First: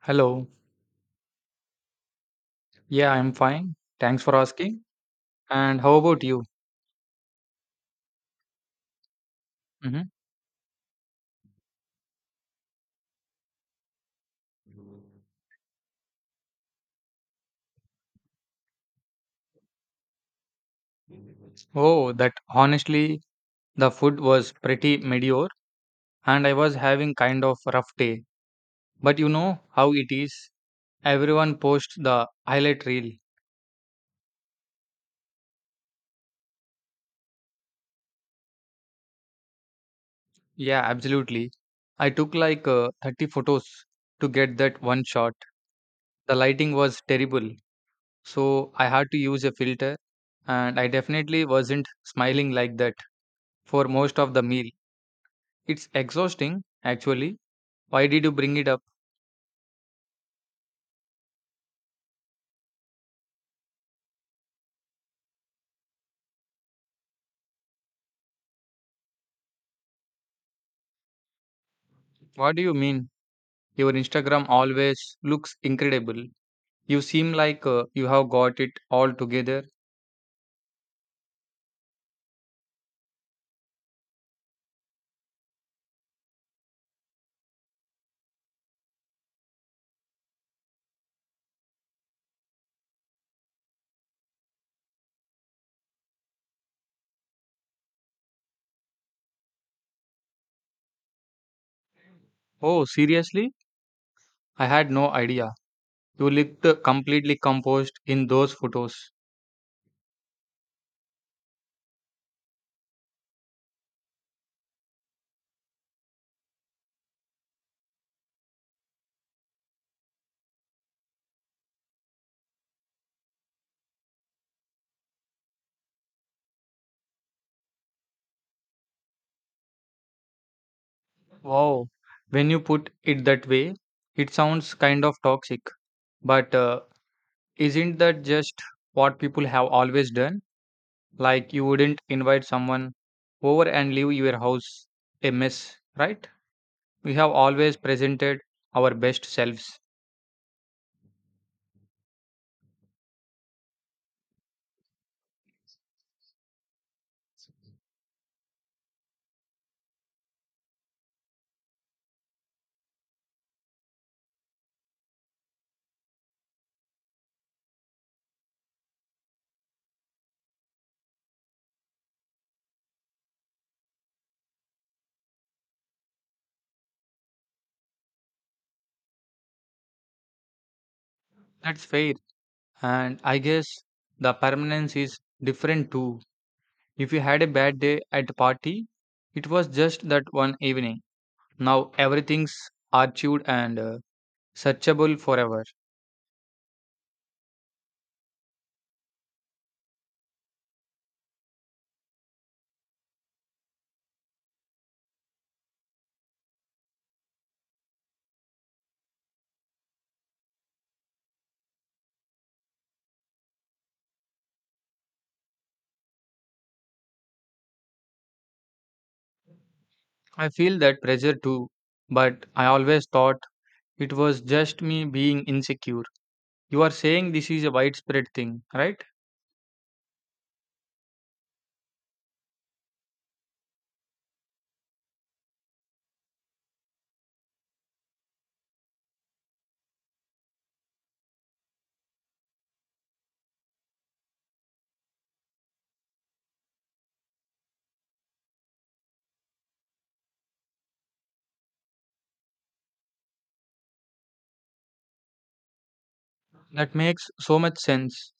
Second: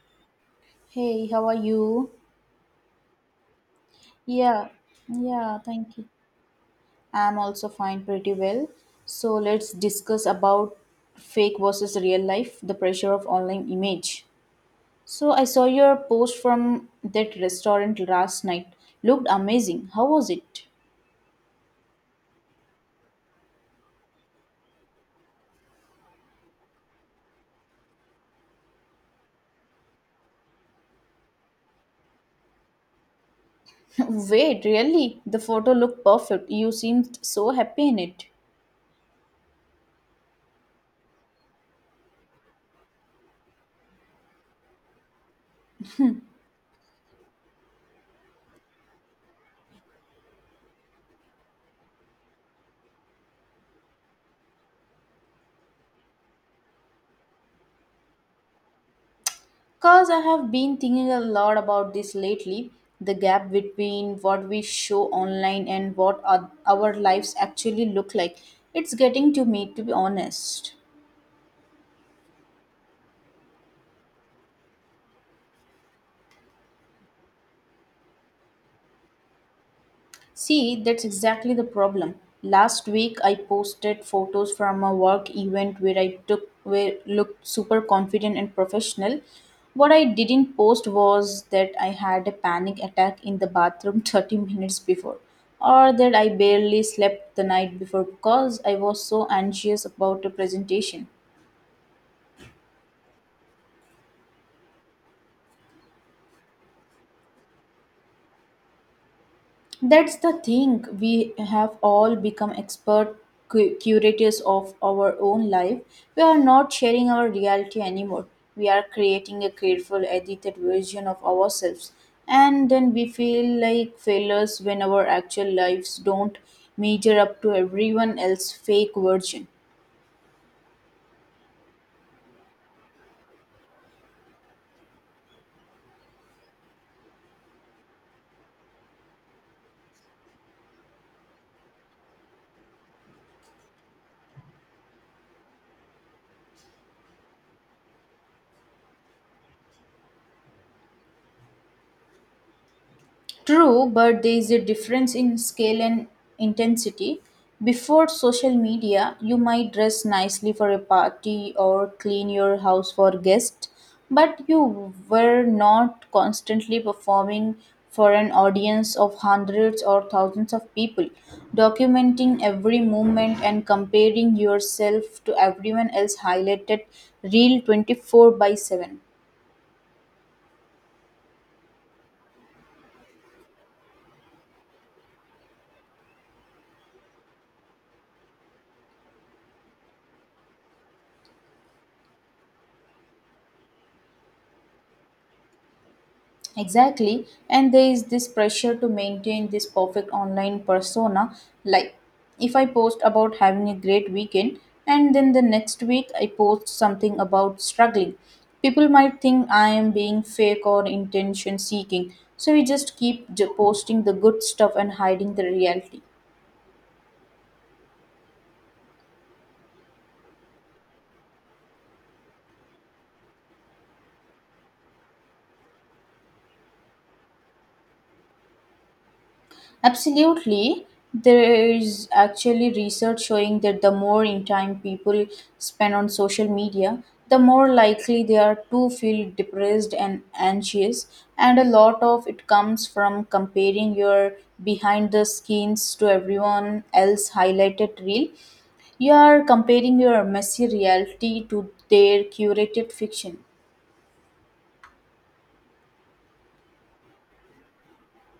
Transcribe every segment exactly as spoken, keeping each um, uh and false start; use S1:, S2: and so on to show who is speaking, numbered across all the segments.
S1: Hello.
S2: Hey, how are you?
S1: Yeah, I'm fine. Thanks for
S2: Yeah,
S1: asking.
S2: yeah,
S1: And how
S2: thank you.
S1: about you?
S2: I'm also fine, pretty well. So let's
S1: hmm
S2: discuss about fake versus real life, the pressure of online image. So I saw your post from that restaurant last night. Looked amazing. How was it?
S1: Oh, that honestly, the food was pretty mediocre and I was having kind of rough day. But you know how it is. Everyone posts the highlight reel.
S2: Wait, really? The photo looked perfect. You seemed so happy in it.
S1: Yeah, absolutely. I took like uh, thirty photos to get that one shot. The lighting was terrible, so I had to use a filter and I definitely wasn't smiling like that for most of the meal. It's exhausting, actually. Why did you bring it up?
S2: Because I have been thinking a lot about this lately, the gap between what we show online and what our our lives actually look like. It's getting to me, to be honest.
S1: What do you mean? Your Instagram always looks incredible. You seem like uh, you have got it all together.
S2: See, that's exactly the problem. Last week I posted photos from a work event where I took where looked super confident and professional. What I didn't post was that I had a panic attack in the bathroom thirty minutes before, or that I barely slept the night before because I was so anxious about a presentation.
S1: Oh, seriously? I had no idea. You looked completely composed in those photos.
S2: That's the thing. We have all become expert cu- curators of our own life. We are not sharing our reality anymore. We are creating a careful, edited version of ourselves. And then we feel like failures when our actual lives don't measure up to everyone else's fake version.
S1: Wow. When you put it that way, it sounds kind of toxic. But uh, isn't that just what people have always done? Like you wouldn't invite someone over and leave your house a mess, right? We have always presented our best selves.
S2: True, but there is a difference in scale and intensity. Before social media, you might dress nicely for a party or clean your house for guests, but you were not constantly performing for an audience of hundreds or thousands of people. Documenting every movement and comparing yourself to everyone else highlighted real twenty-four by seven.
S1: That's fair. And I guess the permanence is different too. If you had a bad day at the party, it was just that one evening. Now everything's archived and uh, searchable forever.
S2: Exactly. And there is this pressure to maintain this perfect online persona. Like, if I post about having a great weekend and then the next week I post something about struggling, people might think I am being fake or intention seeking. So we just keep j- posting the good stuff and hiding the reality.
S1: I feel that pressure too, but I always thought it was just me being insecure. You are saying this is a widespread thing, right?
S2: Absolutely. There is actually research showing that the more in time people spend on social media, the more likely they are to feel depressed and anxious. And a lot of it comes from comparing your behind the scenes to everyone else highlighted reel. You are comparing your messy reality to their curated fiction.
S1: That makes so much sense.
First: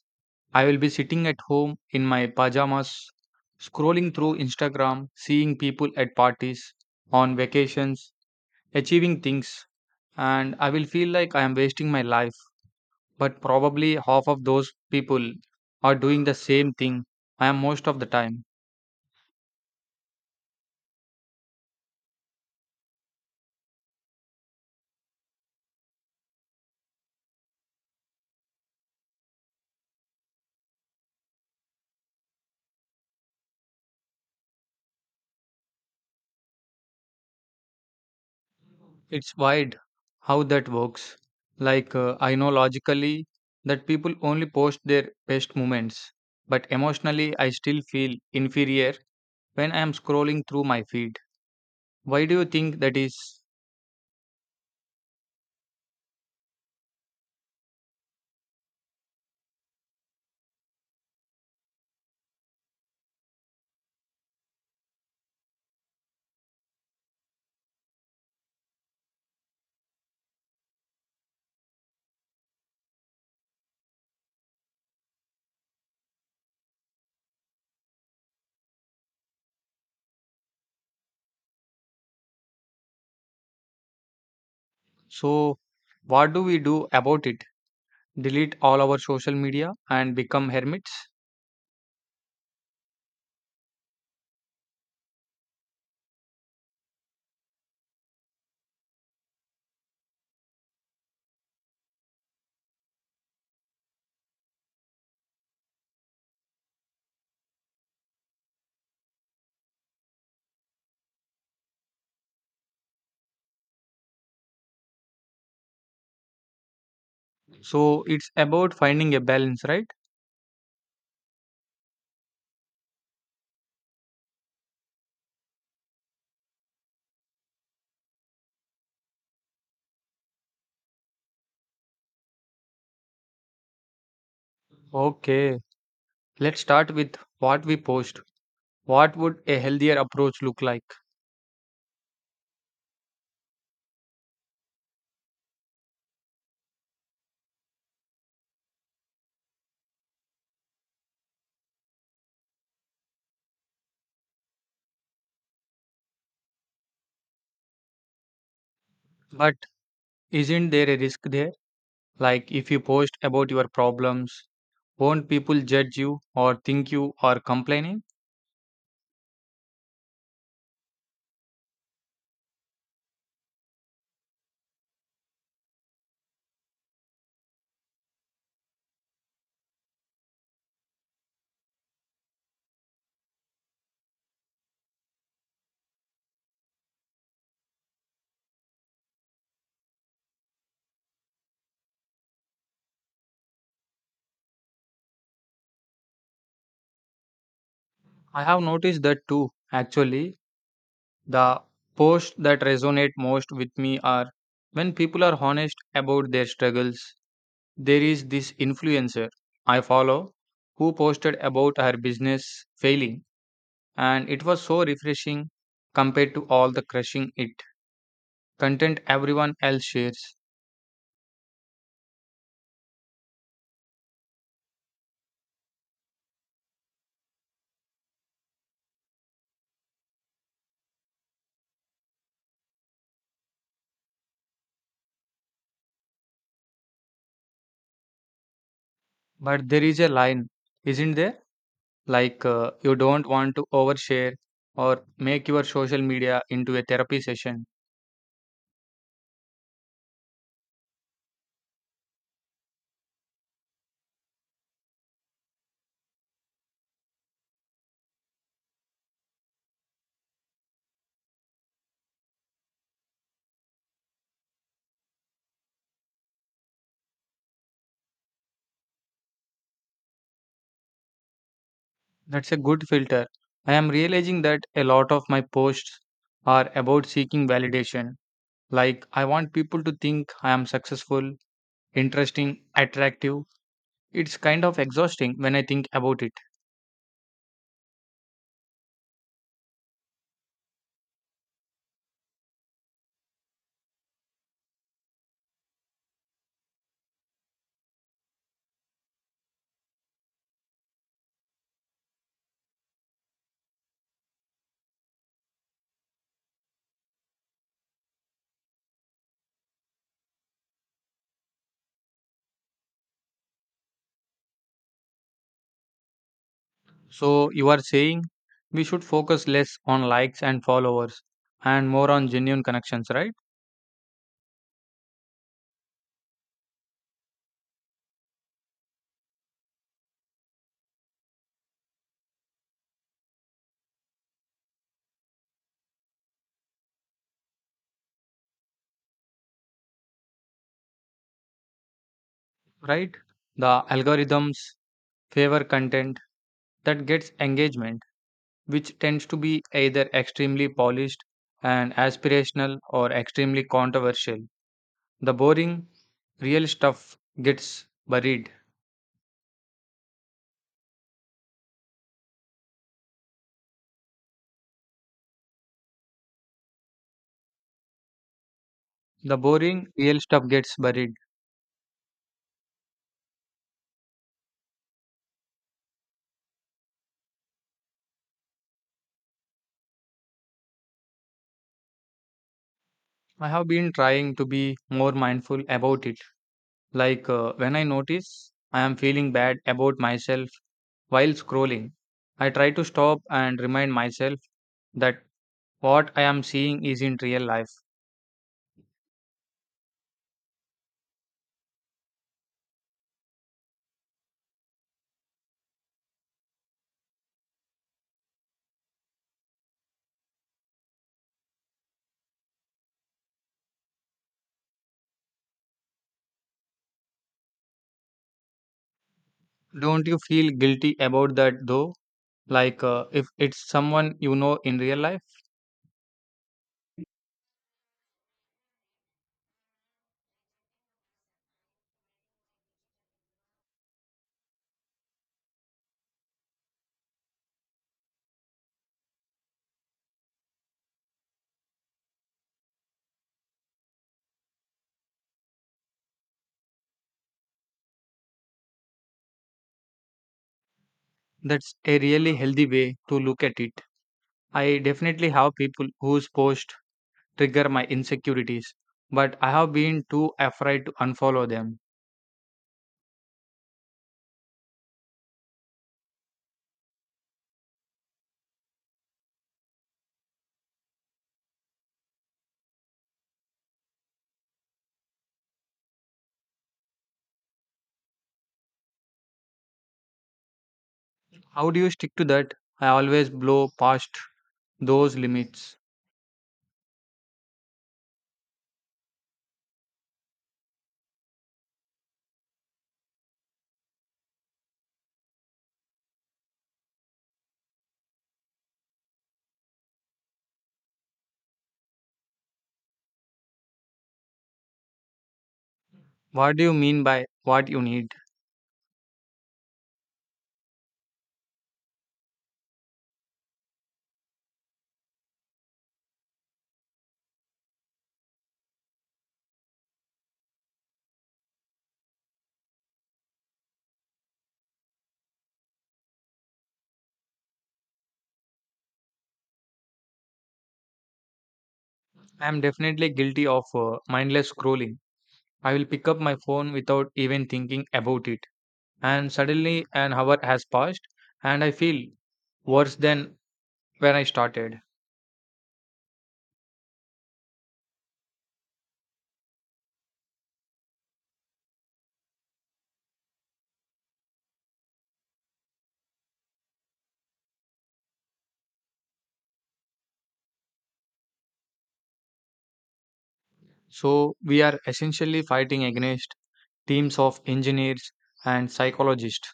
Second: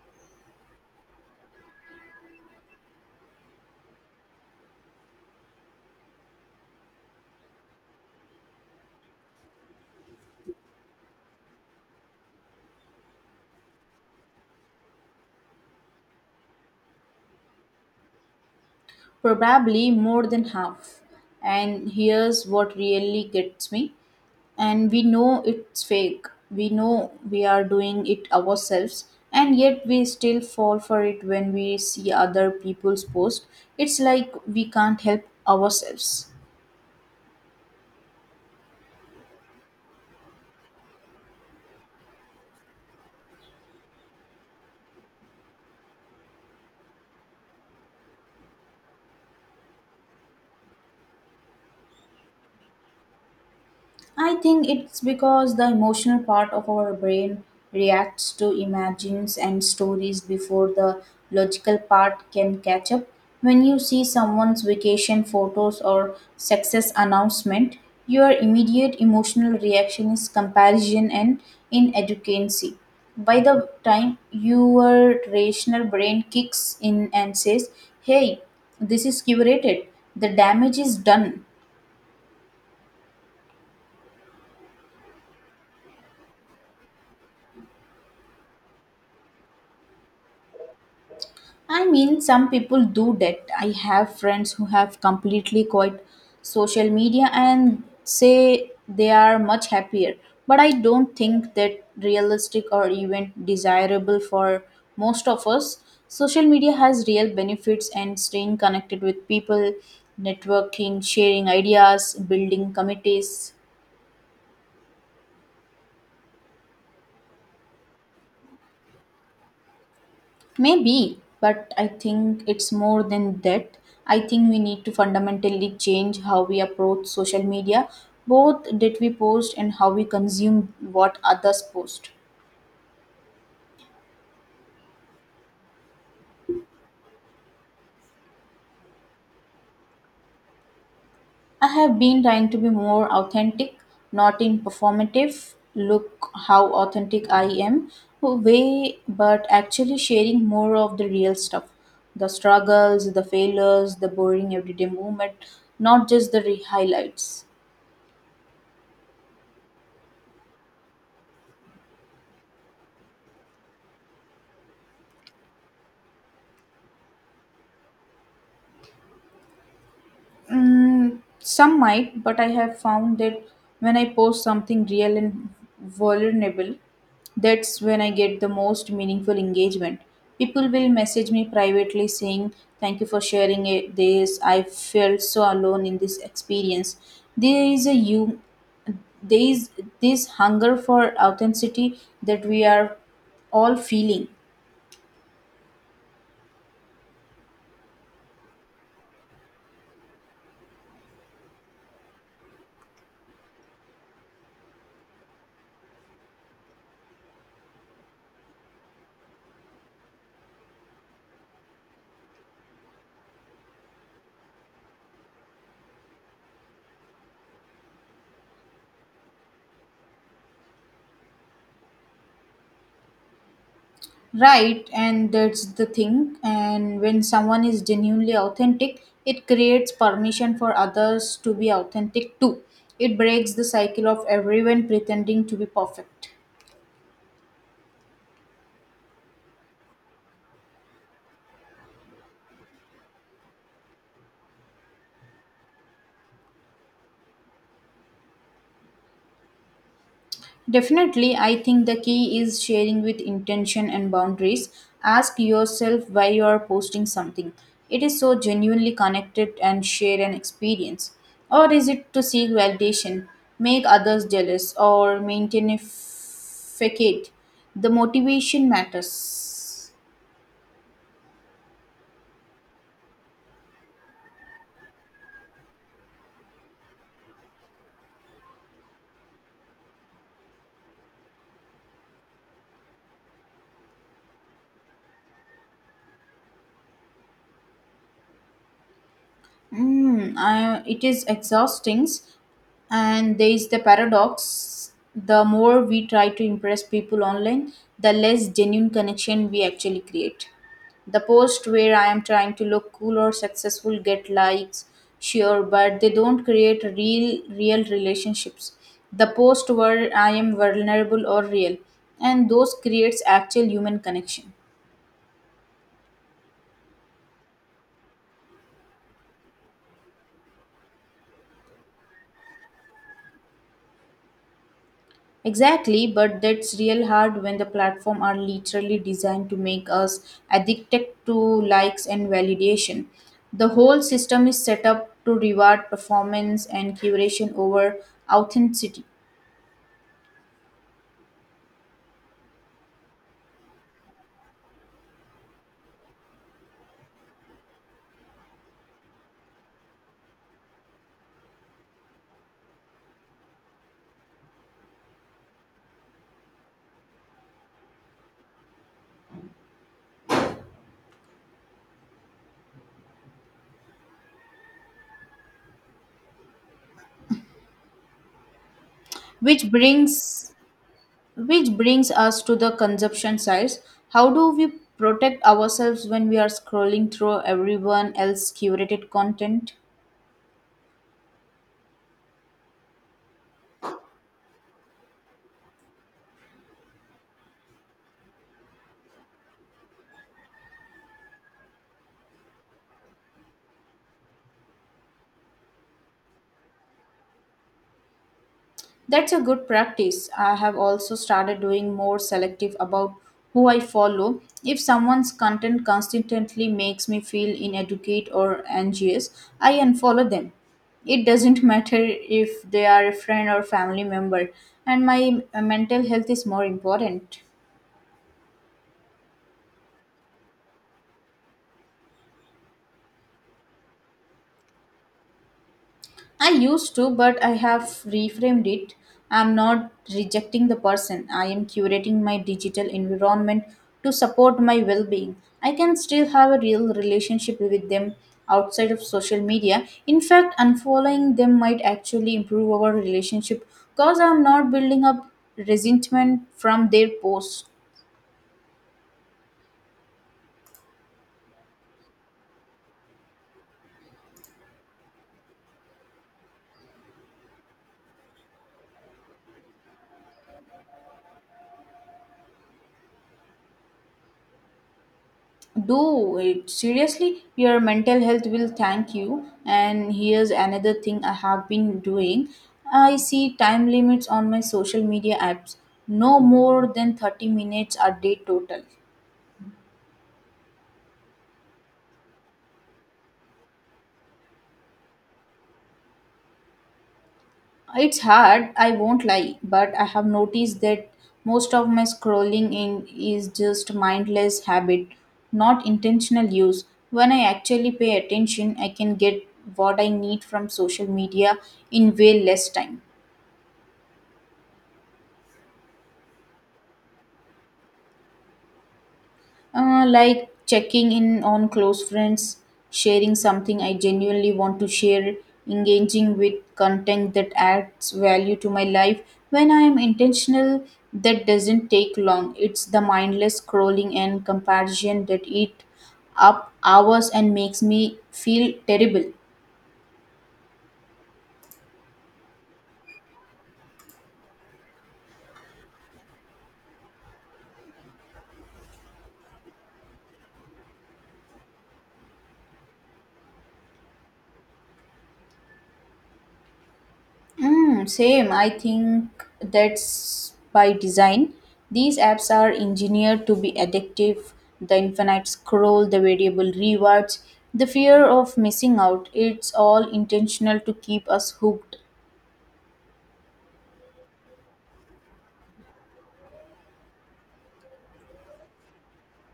S1: I will be sitting at home in my pajamas, scrolling through Instagram, seeing people at parties, on vacations, achieving things, and I will feel like I am wasting my life. But probably half of those people are doing the same thing I am most of the time.
S2: Probably more than half. And here's what really gets me. And we know it's fake. We know we are doing it ourselves. And yet we still fall for it when we see other people's posts. It's like we can't help ourselves.
S1: It's wild how that works. Like, uh, I know logically that people only post their best moments, but emotionally, I still feel inferior when I am scrolling through my feed. Why do you think that is?
S2: I think it's because the emotional part of our brain reacts to images and stories before the logical part can catch up. When you see someone's vacation photos or success announcement, your immediate emotional reaction is comparison and inadequacy. By the time your rational brain kicks in and says, hey, this is curated, the damage is done.
S1: So, what do we do about it? Delete all our social media and become hermits?
S2: I mean, some people do that. I have friends who have completely quit social media and say they are much happier. But I don't think that realistic or even desirable for most of us. Social media has real benefits and staying connected with people, networking, sharing ideas, building committees.
S1: So, it's about finding a balance, right?
S2: Maybe, but I think it's more than that. I think we need to fundamentally change how we approach social media, both that we post and how we consume what others post.
S1: Okay, let's start with what we post. What would a healthier approach look like?
S2: I have been trying to be more authentic, not in performative, look how authentic I am way, but actually sharing more of the real stuff, the struggles, the failures, the boring everyday moment, not just the re- highlights.
S1: But isn't there a risk there? Like, if you post about your problems, won't people judge you or think you are complaining?
S2: Mm, some might, but I have found that when I post something real and vulnerable, that's when I get the most meaningful engagement. People will message me privately saying, thank you for sharing it, this. I felt so alone in this experience. There is a you, there is this hunger for authenticity that we are all feeling.
S1: I have noticed that too, actually. The posts that resonate most with me are when people are honest about their struggles. There is this influencer I follow who posted about her business failing, and it was so refreshing compared to all the crushing it content everyone else shares.
S2: Right, and that's the thing. And when someone is genuinely authentic, it creates permission for others to be authentic too. It breaks the cycle of everyone pretending to be perfect.
S1: But there is a line, isn't there? Like, uh, you don't want to overshare or make your social media into a therapy session.
S2: Definitely, I think the key is sharing with intention and boundaries. Ask yourself why you are posting something. It is so genuinely connected and share an experience. Or is it to seek validation, make others jealous, or maintain a f- facade? The motivation matters.
S1: That's a good filter. I am realizing that a lot of my posts are about seeking validation. Like, I want people to think I am successful, interesting, attractive. It's kind of exhausting when I think about it.
S2: Mm, I, it is exhausting, and there is the paradox. The more we try to impress people online, the less genuine connection we actually create. The post where I am trying to look cool or successful get likes, sure, but they don't create real, real relationships. The post where I am vulnerable or real, and those creates actual human connection.
S1: So, you are saying we should focus less on likes and followers and more on genuine connections, right?
S2: Exactly, but that's real hard when the platform are literally designed to make us addicted to likes and validation. The whole system is set up to reward performance and curation over authenticity.
S1: Right? The algorithms favor content that gets engagement, which tends to be either extremely polished and aspirational or extremely controversial. The boring, real stuff gets buried. The
S2: which
S1: boring, real stuff
S2: brings
S1: gets buried.
S2: which brings us to the consumption sides. How do we protect ourselves when we are scrolling through everyone else's curated content?
S1: I have been trying to be more mindful about it. Like uh, when I notice I am feeling bad about myself while scrolling, I try to stop and remind myself that what I am seeing is in real life.
S2: That's a good practice. I have also started doing more selective about who I follow. If someone's content constantly makes me feel inadequate or anxious, I unfollow them. It doesn't matter if they are a friend or family member, and my uh, mental health is more important.
S1: Don't you feel guilty about that though? Like uh, if it's someone you know in real life,
S2: I used to, but I have reframed it. I'm not rejecting the person. I am curating my digital environment to support my well being. I can still have a real relationship with them outside of social media. In fact, unfollowing them might actually improve our relationship because I'm not building up resentment from their posts.
S1: that's a really healthy way to look at it. I definitely have people whose posts trigger my insecurities, but I have been too afraid to unfollow them.
S2: Do it, seriously, your mental health will thank you. And here's another thing I have been doing, I see time limits on my social media apps, no more than thirty minutes a day total.
S1: How do you stick to that? I always blow past those limits.
S2: It's hard, I won't lie, but I have noticed that most of my scrolling in is just mindless habit, not intentional use. When I actually pay attention I can get what I need from social media in way less time.
S1: What do you mean by what you need?
S2: Uh, like checking in on close friends, sharing something I genuinely want to share, engaging with content that adds value to my life. When I am intentional, that doesn't take long. It's the mindless scrolling and comparison that eat up hours and makes me feel terrible.
S1: I am definitely guilty of uh, mindless scrolling. I will pick up my phone without even thinking about it, and suddenly an hour has passed, and I feel worse than where I started.
S2: Mm, same. I think that's by design. These apps are engineered to be addictive. The infinite scroll, the variable rewards, the fear of missing out. It's all intentional to keep us hooked.
S1: So, we are essentially fighting against teams of engineers and psychologists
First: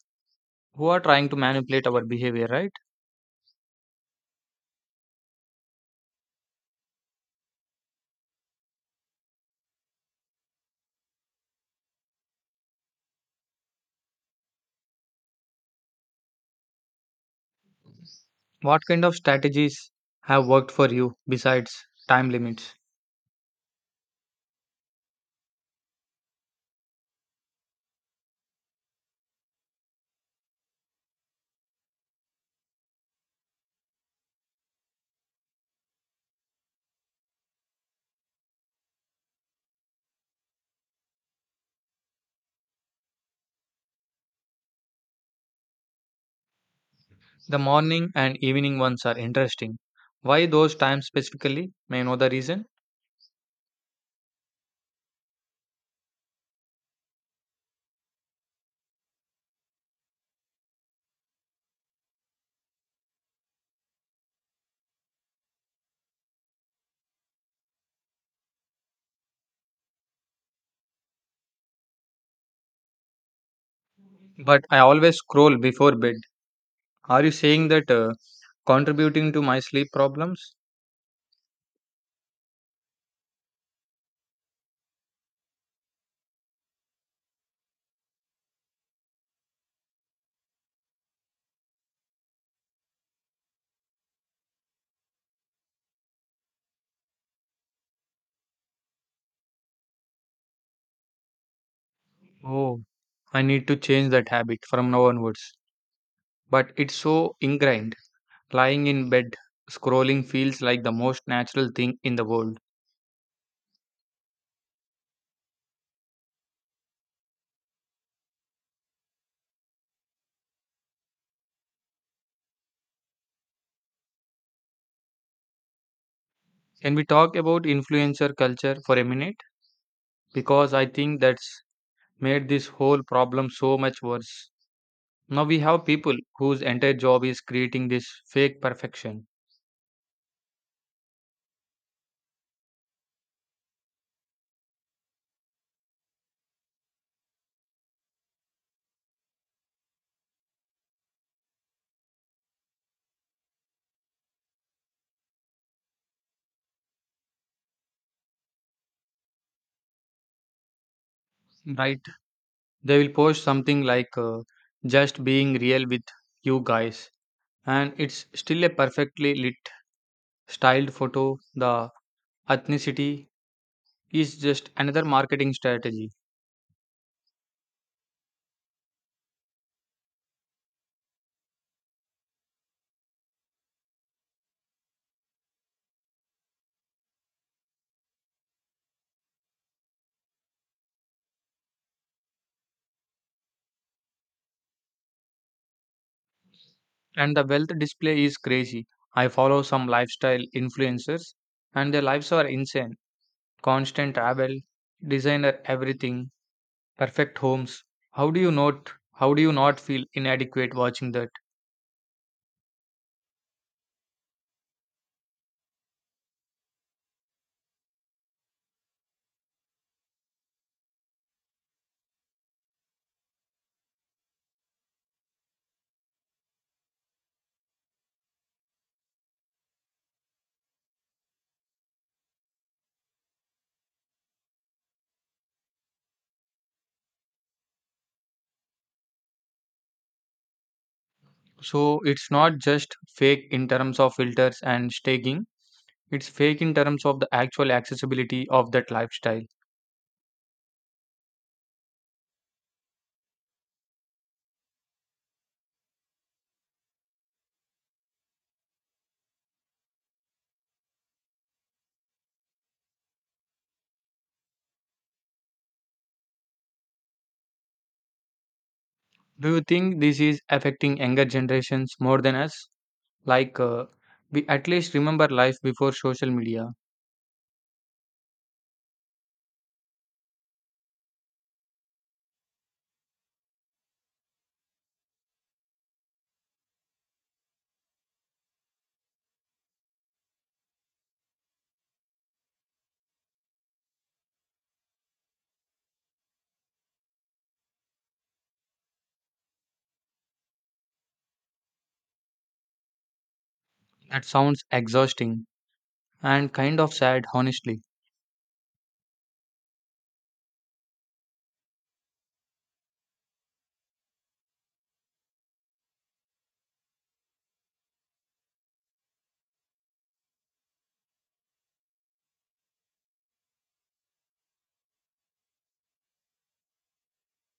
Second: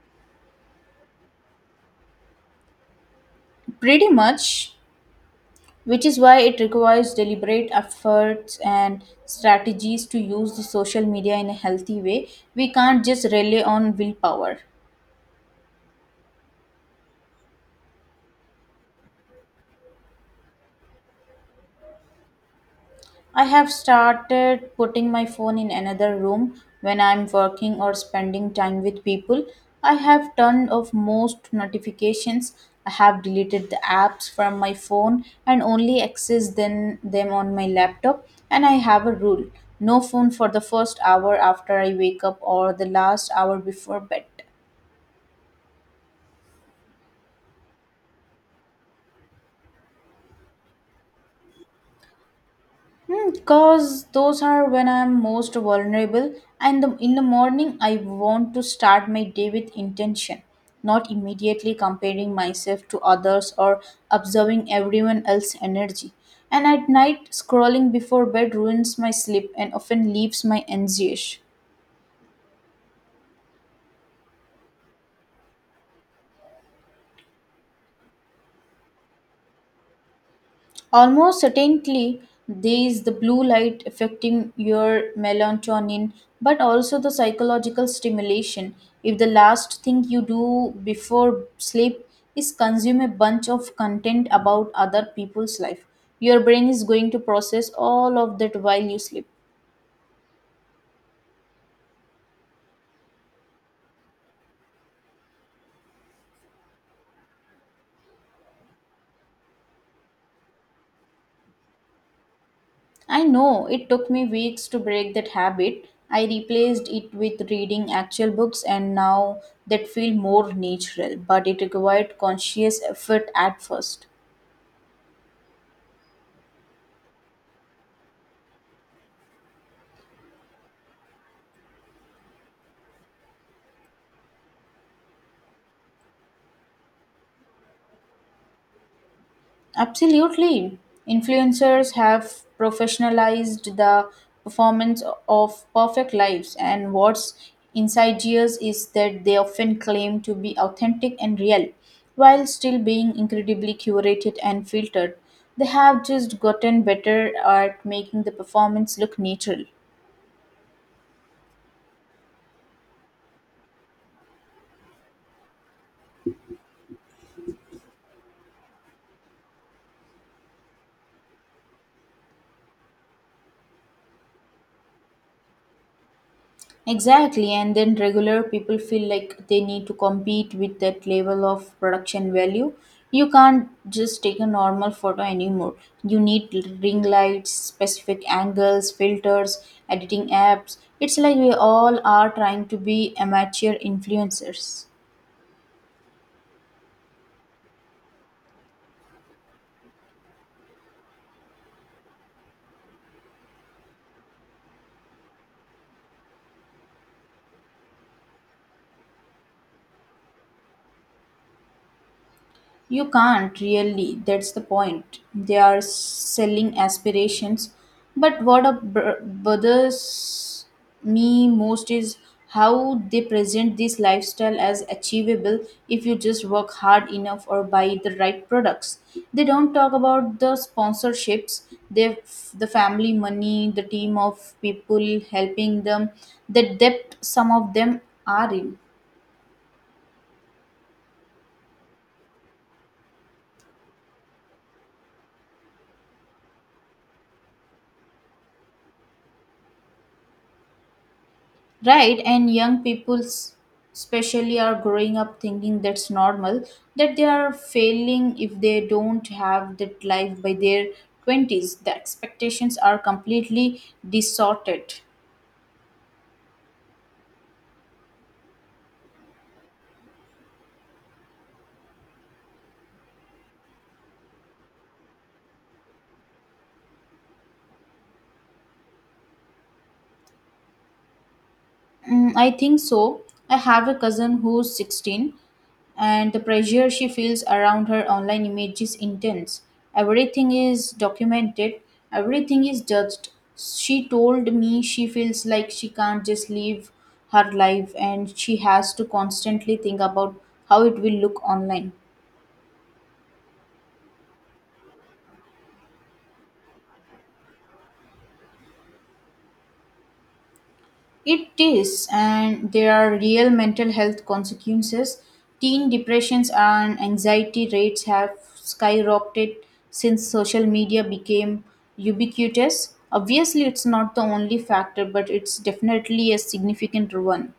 S1: who are trying to manipulate our behavior, right?
S2: Pretty much, which is why it requires deliberate efforts and strategies to use the social media in a healthy way. We can't just rely on willpower.
S1: What kind of strategies have worked for you besides time limits?
S2: I have started putting my phone in another room when I'm working or spending time with people. I have turned off most notifications. I have deleted the apps from my phone and only access then them on my laptop. And I have a rule, no phone for the first hour after I wake up or the last hour before bed.
S1: The morning and evening ones are interesting. Why those times specifically? May I know the reason?
S2: Because those are when I'm most vulnerable, and the, in the morning, I want to start my day with intention, not immediately comparing myself to others or observing everyone else's energy. And at night, scrolling before bed ruins my sleep and often leaves my anxious.
S1: But I always scroll before bed. Are you saying that uh, contributing to my sleep problems?
S2: Almost certainly, there is the blue light affecting your melatonin, but also the psychological stimulation. If the last thing you do before sleep is consume a bunch of content about other people's life, your brain is going to process all of that while you sleep.
S1: Oh, I need to change that habit from now onwards. But it's so ingrained. Lying in bed, scrolling feels like the most natural thing in the world.
S2: I know, it took me weeks to break that habit. I replaced it with reading actual books and now that feel more natural, but it required conscious effort at first.
S1: Can we talk about influencer culture for a minute? Because I think that's made this whole problem so much worse. Now we have people whose entire job is creating this fake perfection,
S2: Absolutely. Influencers have professionalized the performance of perfect lives, and what's insidious is that they often claim to be authentic and real while still being incredibly curated and filtered. They have just gotten better at making the performance look natural.
S1: right? They will post something like uh, just being real with you guys, and it's still a perfectly lit, styled photo. The ethnicity is just another marketing strategy
S2: Exactly, and then regular people feel like they need to compete with that level of production value. You can't just take a normal photo anymore. You need ring lights, specific angles, filters, editing apps. It's like we all are trying to be amateur influencers.
S1: and the wealth display is crazy. I follow some lifestyle influencers and their lives are insane. Constant travel, designer everything, perfect homes. How do you not how do you not feel inadequate watching that?
S2: You can't really, that's the point. They are selling aspirations. But what ab- bothers me most is how they present this lifestyle as achievable if you just work hard enough or buy the right products. They don't talk about the sponsorships, they the family money, the team of people helping them, the debt some of them are in.
S1: So it's not just fake in terms of filters and staging, it's fake in terms of the actual accessibility of that lifestyle.
S2: Right, and young people, s- especially, are growing up thinking that's normal, that they are failing if they don't have that life by their twenties. The expectations are completely distorted.
S1: Do you think this is affecting younger generations more than us? Like uh, we at least remember life before social media.
S2: Mm, I think so. I have a cousin who's sixteen, and the pressure she feels around her online image is intense. Everything is documented, everything is judged. She told me she feels like she can't just live her life and she has to constantly think about how it will look online.
S1: That sounds exhausting, and kind of sad, honestly.
S2: It is, and there are real mental health consequences. Teen depressions and anxiety rates have skyrocketed since social media became ubiquitous. Obviously, it's not the only factor, but it's definitely a significant one.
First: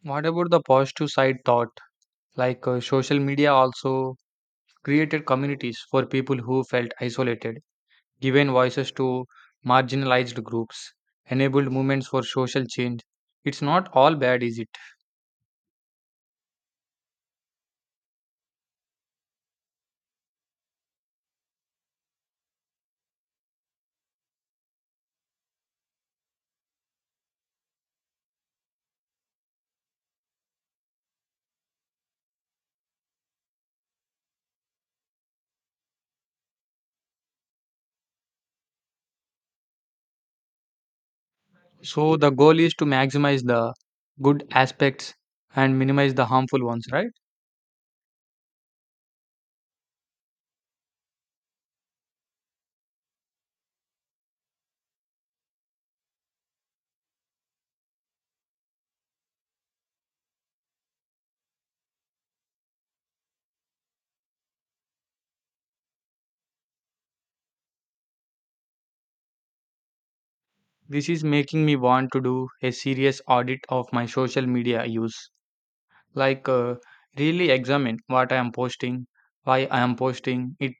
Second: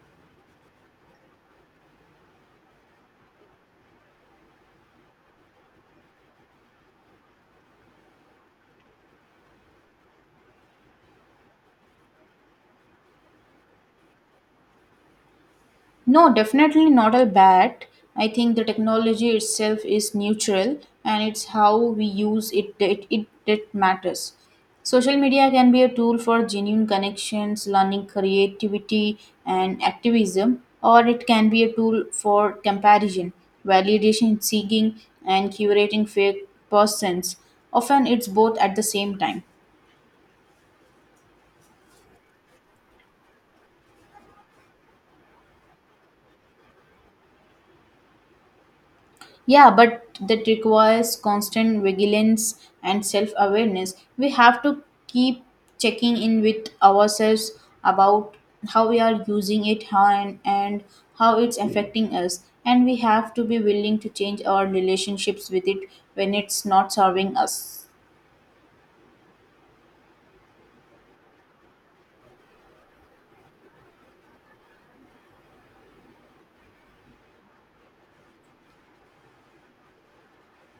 S1: What about the positive side thought? Like uh, social media also created communities for people who felt isolated, given voices to marginalized groups, enabled movements for social change. It's not all bad, is it?
S2: No, definitely not a bad. I think the technology itself is neutral and it's how we use it that it that matters. Social media can be a tool for genuine connections, learning, creativity, and activism, or it can be a tool for comparison, validation seeking, and curating fake persons. Often it's both at the same time.
S1: So the goal is to maximize the good aspects and minimize the harmful ones, right?
S2: Yeah, but that requires constant vigilance and self awareness. We have to keep checking in with ourselves about how we are using it how and, and how it's affecting us. And we have to be willing to change our relationships with it when it's not serving us.
S1: This is making me want to do a serious audit of my social media use. Like, uh, Really examine what I am posting, why I am posting it,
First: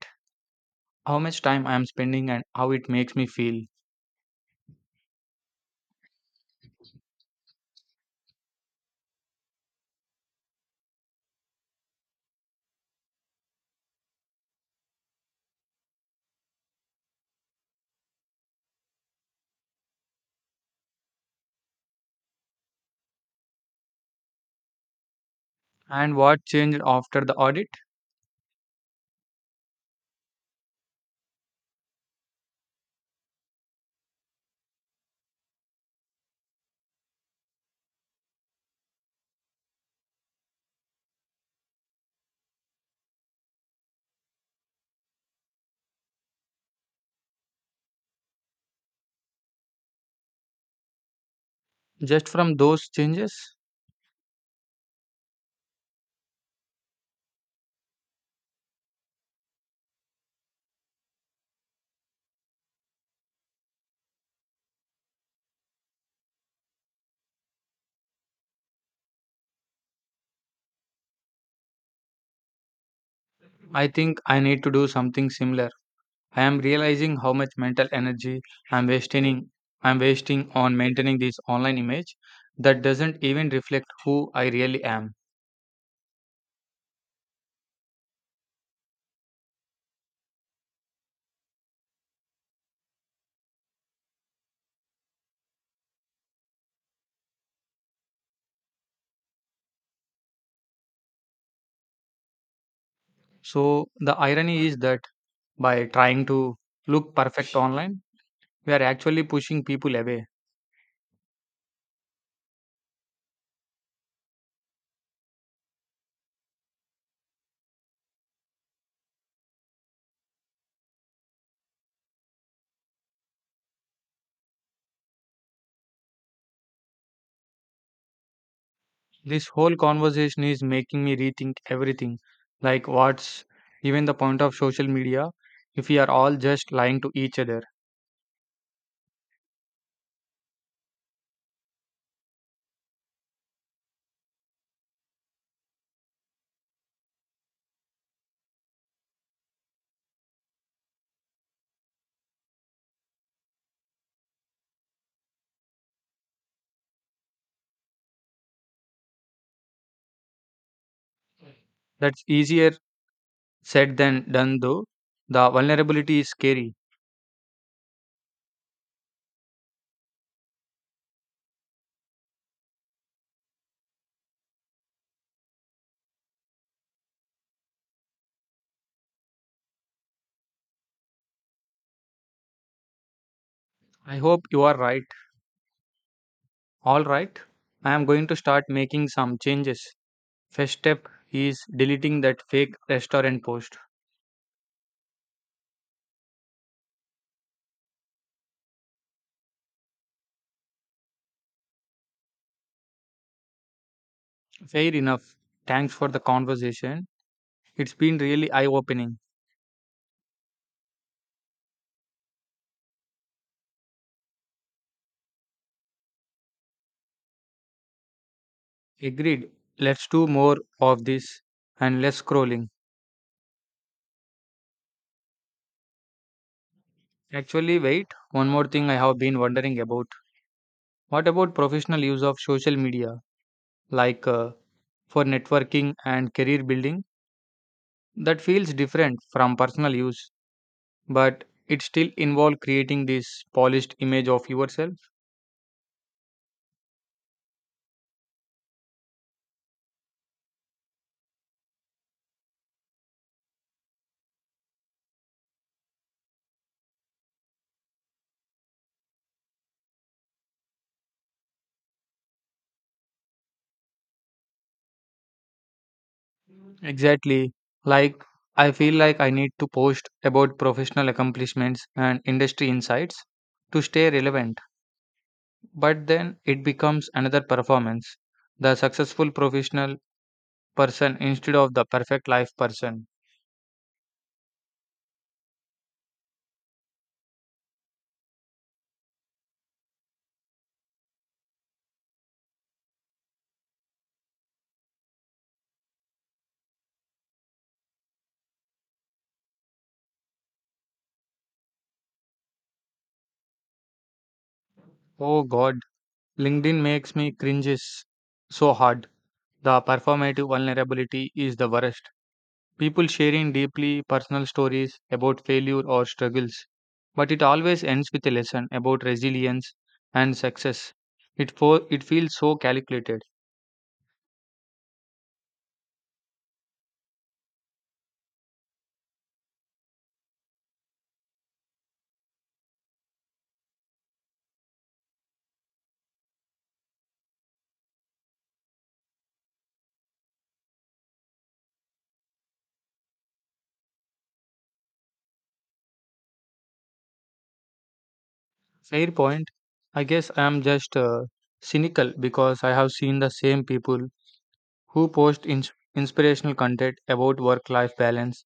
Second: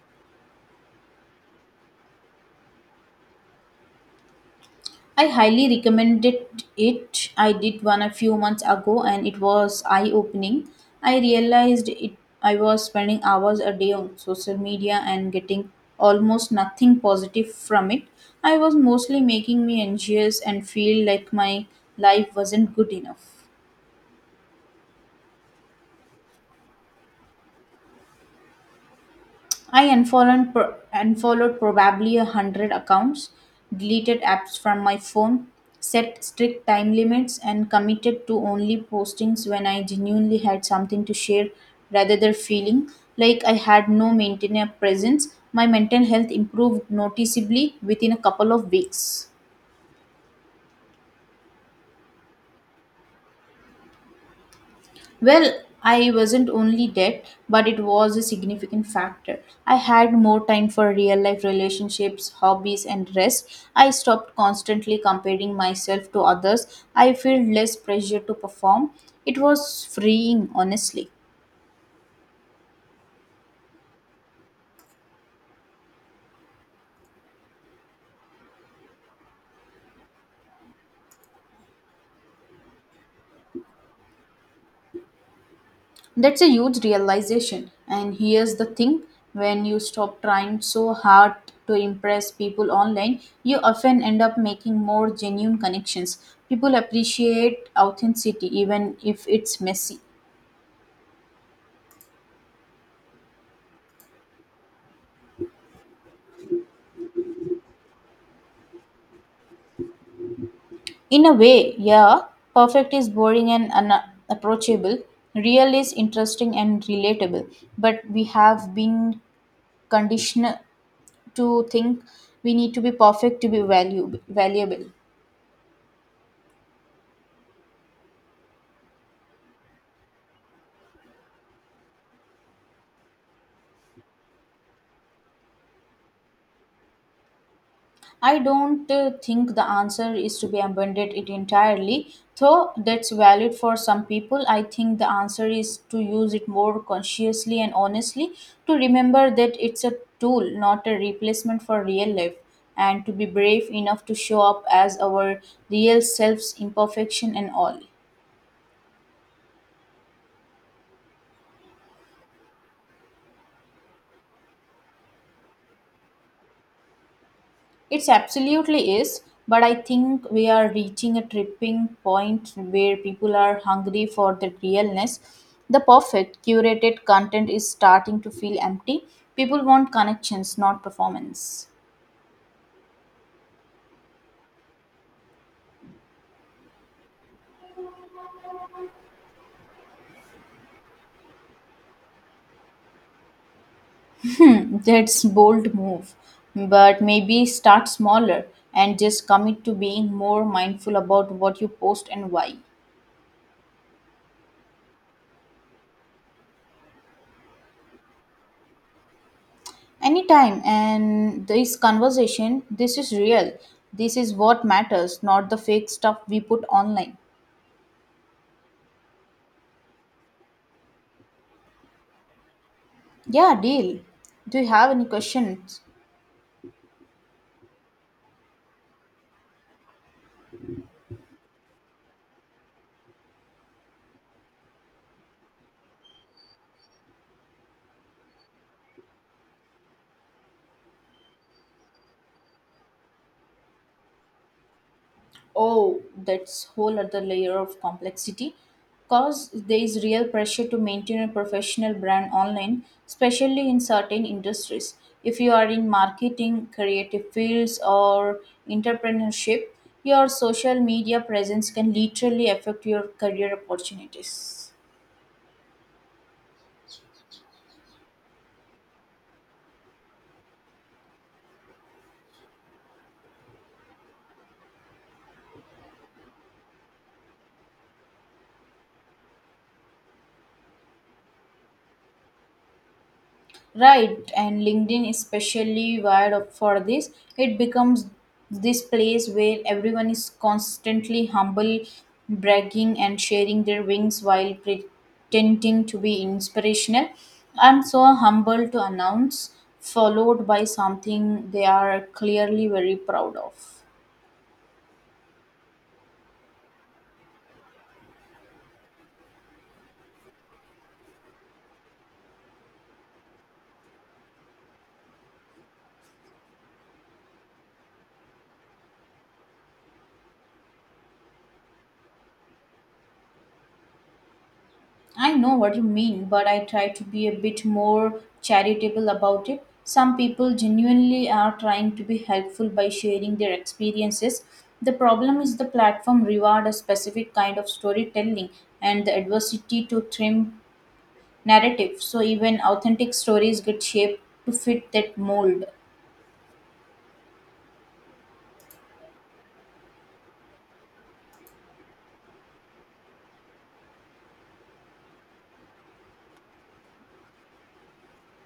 S1: how much time I am spending, and how it makes me feel,
S2: I highly recommended it. I did one a few months ago and it was eye opening. I realized it I was spending hours a day on social media and getting almost nothing positive from it. I was mostly making me anxious and feel like my life wasn't good enough.
S1: and what changed after the audit.
S2: I unfollowed, pro- unfollowed probably a hundred accounts, deleted apps from my phone, set strict time limits, and committed to only postings when I genuinely had something to share rather than feeling like I had no maintainer presence. My mental health improved noticeably within a couple of weeks.
S1: Just from those changes,
S2: Well, I wasn't only debt, but it was a significant factor. I had more time for real life relationships, hobbies, and rest. I stopped constantly comparing myself to others. I felt less pressure to perform. It was freeing, honestly.
S1: I think I need to do something similar. I am realizing how much mental energy I'm wasting I'm wasting on maintaining this online image that doesn't even reflect who I really am.
S2: That's a huge realization. And here's the thing, when you stop trying so hard to impress people online, you often end up making more genuine connections. People appreciate authenticity, even if it's messy.
S1: So the irony is that by trying to look perfect online, we are actually pushing people away.
S2: In a way, yeah, perfect is boring and unapproachable, real is interesting and relatable. But we have been conditioned to think we need to be perfect to be value, valuable.
S1: This whole conversation is making me rethink everything. Like, what's even the point of social media if we are all just lying to each other?
S2: I don't uh, think the answer is to be abandoned it entirely, though that's valid for some people. I think the answer is to use it more consciously and honestly, to remember that it's a tool, not a replacement for real life, and to be brave enough to show up as our real selves, imperfection and all.
S1: That's easier said than done, though. The vulnerability is scary.
S2: It's absolutely is, but I think we are reaching a tripping point where people are hungry for the realness. The perfect curated content is starting to feel empty. People want connections, not performance.
S1: I hope you are right. All right. I am going to start making some changes. First step is deleting that fake restaurant post.
S2: Hmm, That's bold move, but maybe start smaller and just commit to being more mindful about what you post and why.
S1: Fair enough. Thanks for the conversation. It's been really eye opening.
S2: Anytime, and this conversation, this is real. This is what matters, not the fake stuff we put online.
S1: Agreed. Let's do more of this and less scrolling.
S2: Yeah, deal. Do you have any questions?
S1: Actually, wait, one more thing I have been wondering about. What about professional use of social media, like uh, for networking and career building? That feels different from personal use, but it still involves creating this polished image of yourself.
S2: Oh, that's whole other layer of complexity. Cause there is real pressure to maintain a professional brand online, especially in certain industries. If you are in marketing, creative fields, or entrepreneurship, your social media presence can literally affect your career opportunities.
S1: Exactly. Like, I feel like I need to post about professional accomplishments and industry insights to stay relevant, but then it becomes another performance. The successful professional person instead of the perfect life person.
S2: Right, and LinkedIn is specially wired up for this. It becomes this place where everyone is constantly humble, bragging, and sharing their wings while pretending to be inspirational. I'm so humble to announce, followed by something they are clearly very proud of.
S1: Oh God, LinkedIn makes me cringes so hard. The performative vulnerability is the worst. People sharing deeply personal stories about failure or struggles, but it always ends with a lesson about resilience and success. It fo- it feels so calculated.
S2: I know what you mean, but I try to be a bit more charitable about it. Some people genuinely are trying to be helpful by sharing their experiences. The problem is the platform reward a specific kind of storytelling and the adversity to trim narrative. So even authentic stories get shaped to fit that mold.
S1: Fair point. I guess I am just uh, cynical because I have seen the same people who post ins inspirational content about work-life balance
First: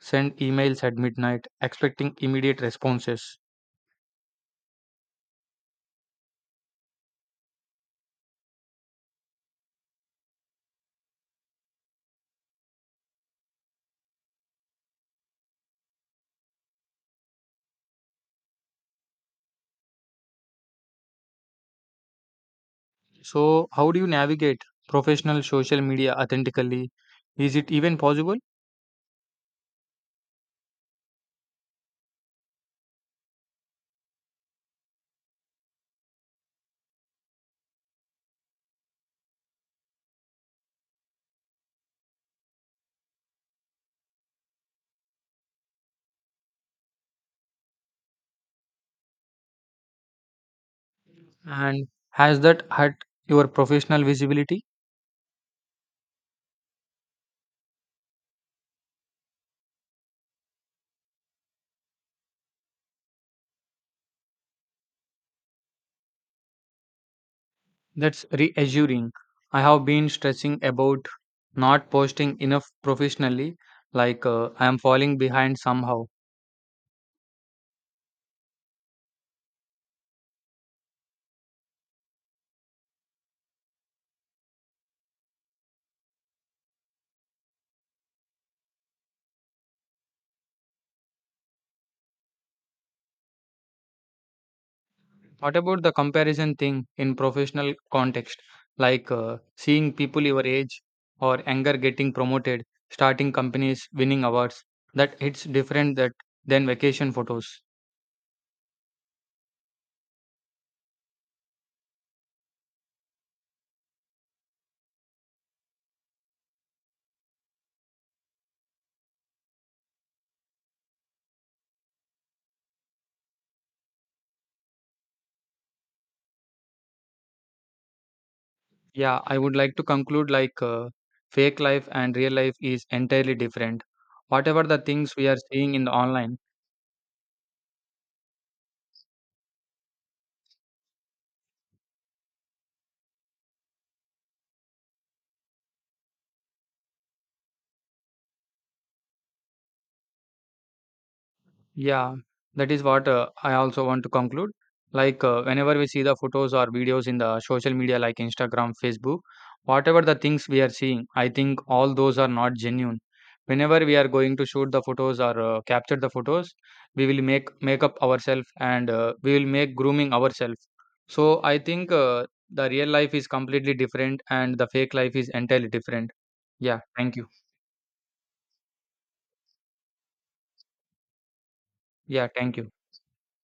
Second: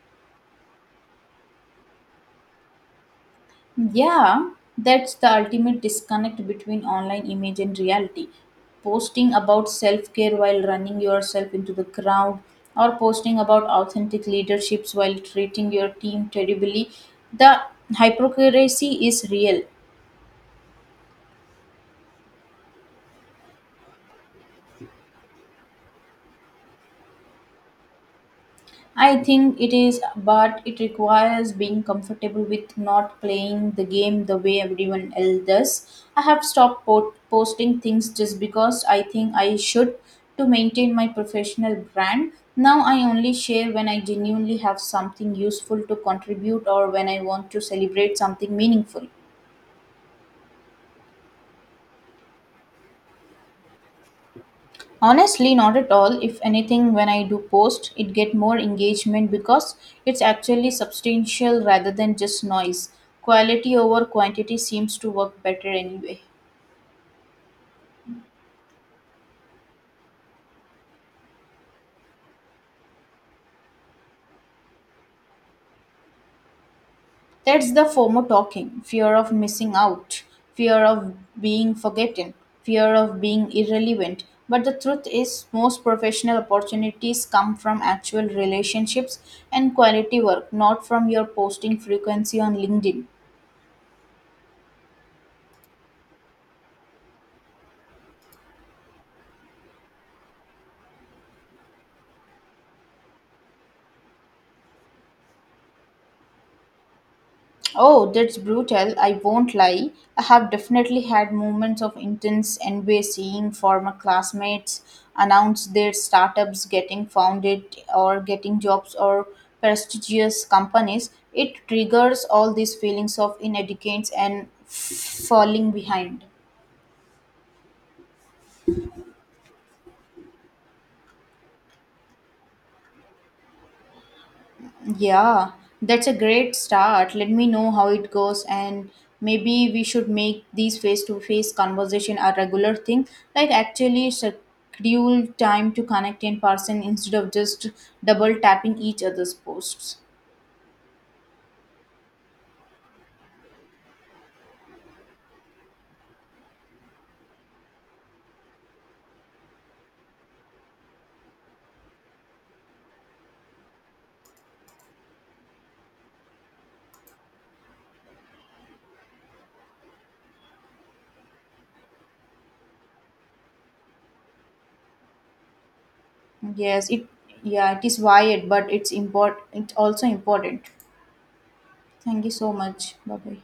S1: send emails at midnight expecting immediate responses.
S2: Yeah, that's the ultimate disconnect between online image and reality. Posting about self care while running yourself into the ground, or posting about authentic leaderships while treating your team terribly. The hypocrisy is real.
S1: So, how do you navigate professional social media authentically? Is it even possible?
S2: I think it is, but it requires being comfortable with not playing the game the way everyone else does. I have stopped po- posting things just because I think I should to maintain my professional brand. Now I only share when I genuinely have something useful to contribute or when I want to celebrate something meaningful.
S1: And has that hurt your professional visibility?
S2: Honestly, not at all. If anything, when I do post, it get more engagement because it's actually substantial rather than just noise. Quality over quantity seems to work better anyway.
S1: That's reassuring. I have been stressing about not posting enough professionally, like uh, I am falling behind somehow.
S2: That's the FOMO talking fear of missing out, fear of being forgotten, fear of being irrelevant. But the truth is, most professional opportunities come from actual relationships and quality work, not from your posting frequency on LinkedIn.
S1: What about the comparison thing in professional context, like uh, seeing people your age or younger getting promoted, starting companies, winning awards? That it's different that than vacation photos.
S2: Oh, that's brutal. I won't lie. I have definitely had moments of intense envy seeing former classmates announce their startups getting founded or getting jobs or prestigious companies. It triggers all these feelings of inadequacy and falling behind.
S1: Yeah, I would like to conclude like uh, fake life and real life is entirely different. Whatever the things we are
S2: Yeah,
S1: seeing in the
S2: that's a
S1: online,
S2: great start. Let me know how it goes, and maybe we should make these face-to-face conversation a regular thing, like actually schedule time to connect in person instead of just double tapping each other's posts.
S1: yeah, that is what uh, I also want to conclude. Like, uh, whenever we see the photos or videos in the social media, like Instagram, Facebook, whatever the things we are seeing, I think all those are not genuine. Whenever we are going to shoot the photos or uh, capture the photos, we will make make up ourselves and uh, we will make grooming ourselves. So I think uh, the real life is completely different and the fake life is entirely different. Yeah,
S2: Yes, it
S1: thank you.
S2: yeah, it is wired, but it's import it's also important. Thank
S1: Yeah,
S2: you so
S1: thank you.
S2: much. Bye bye.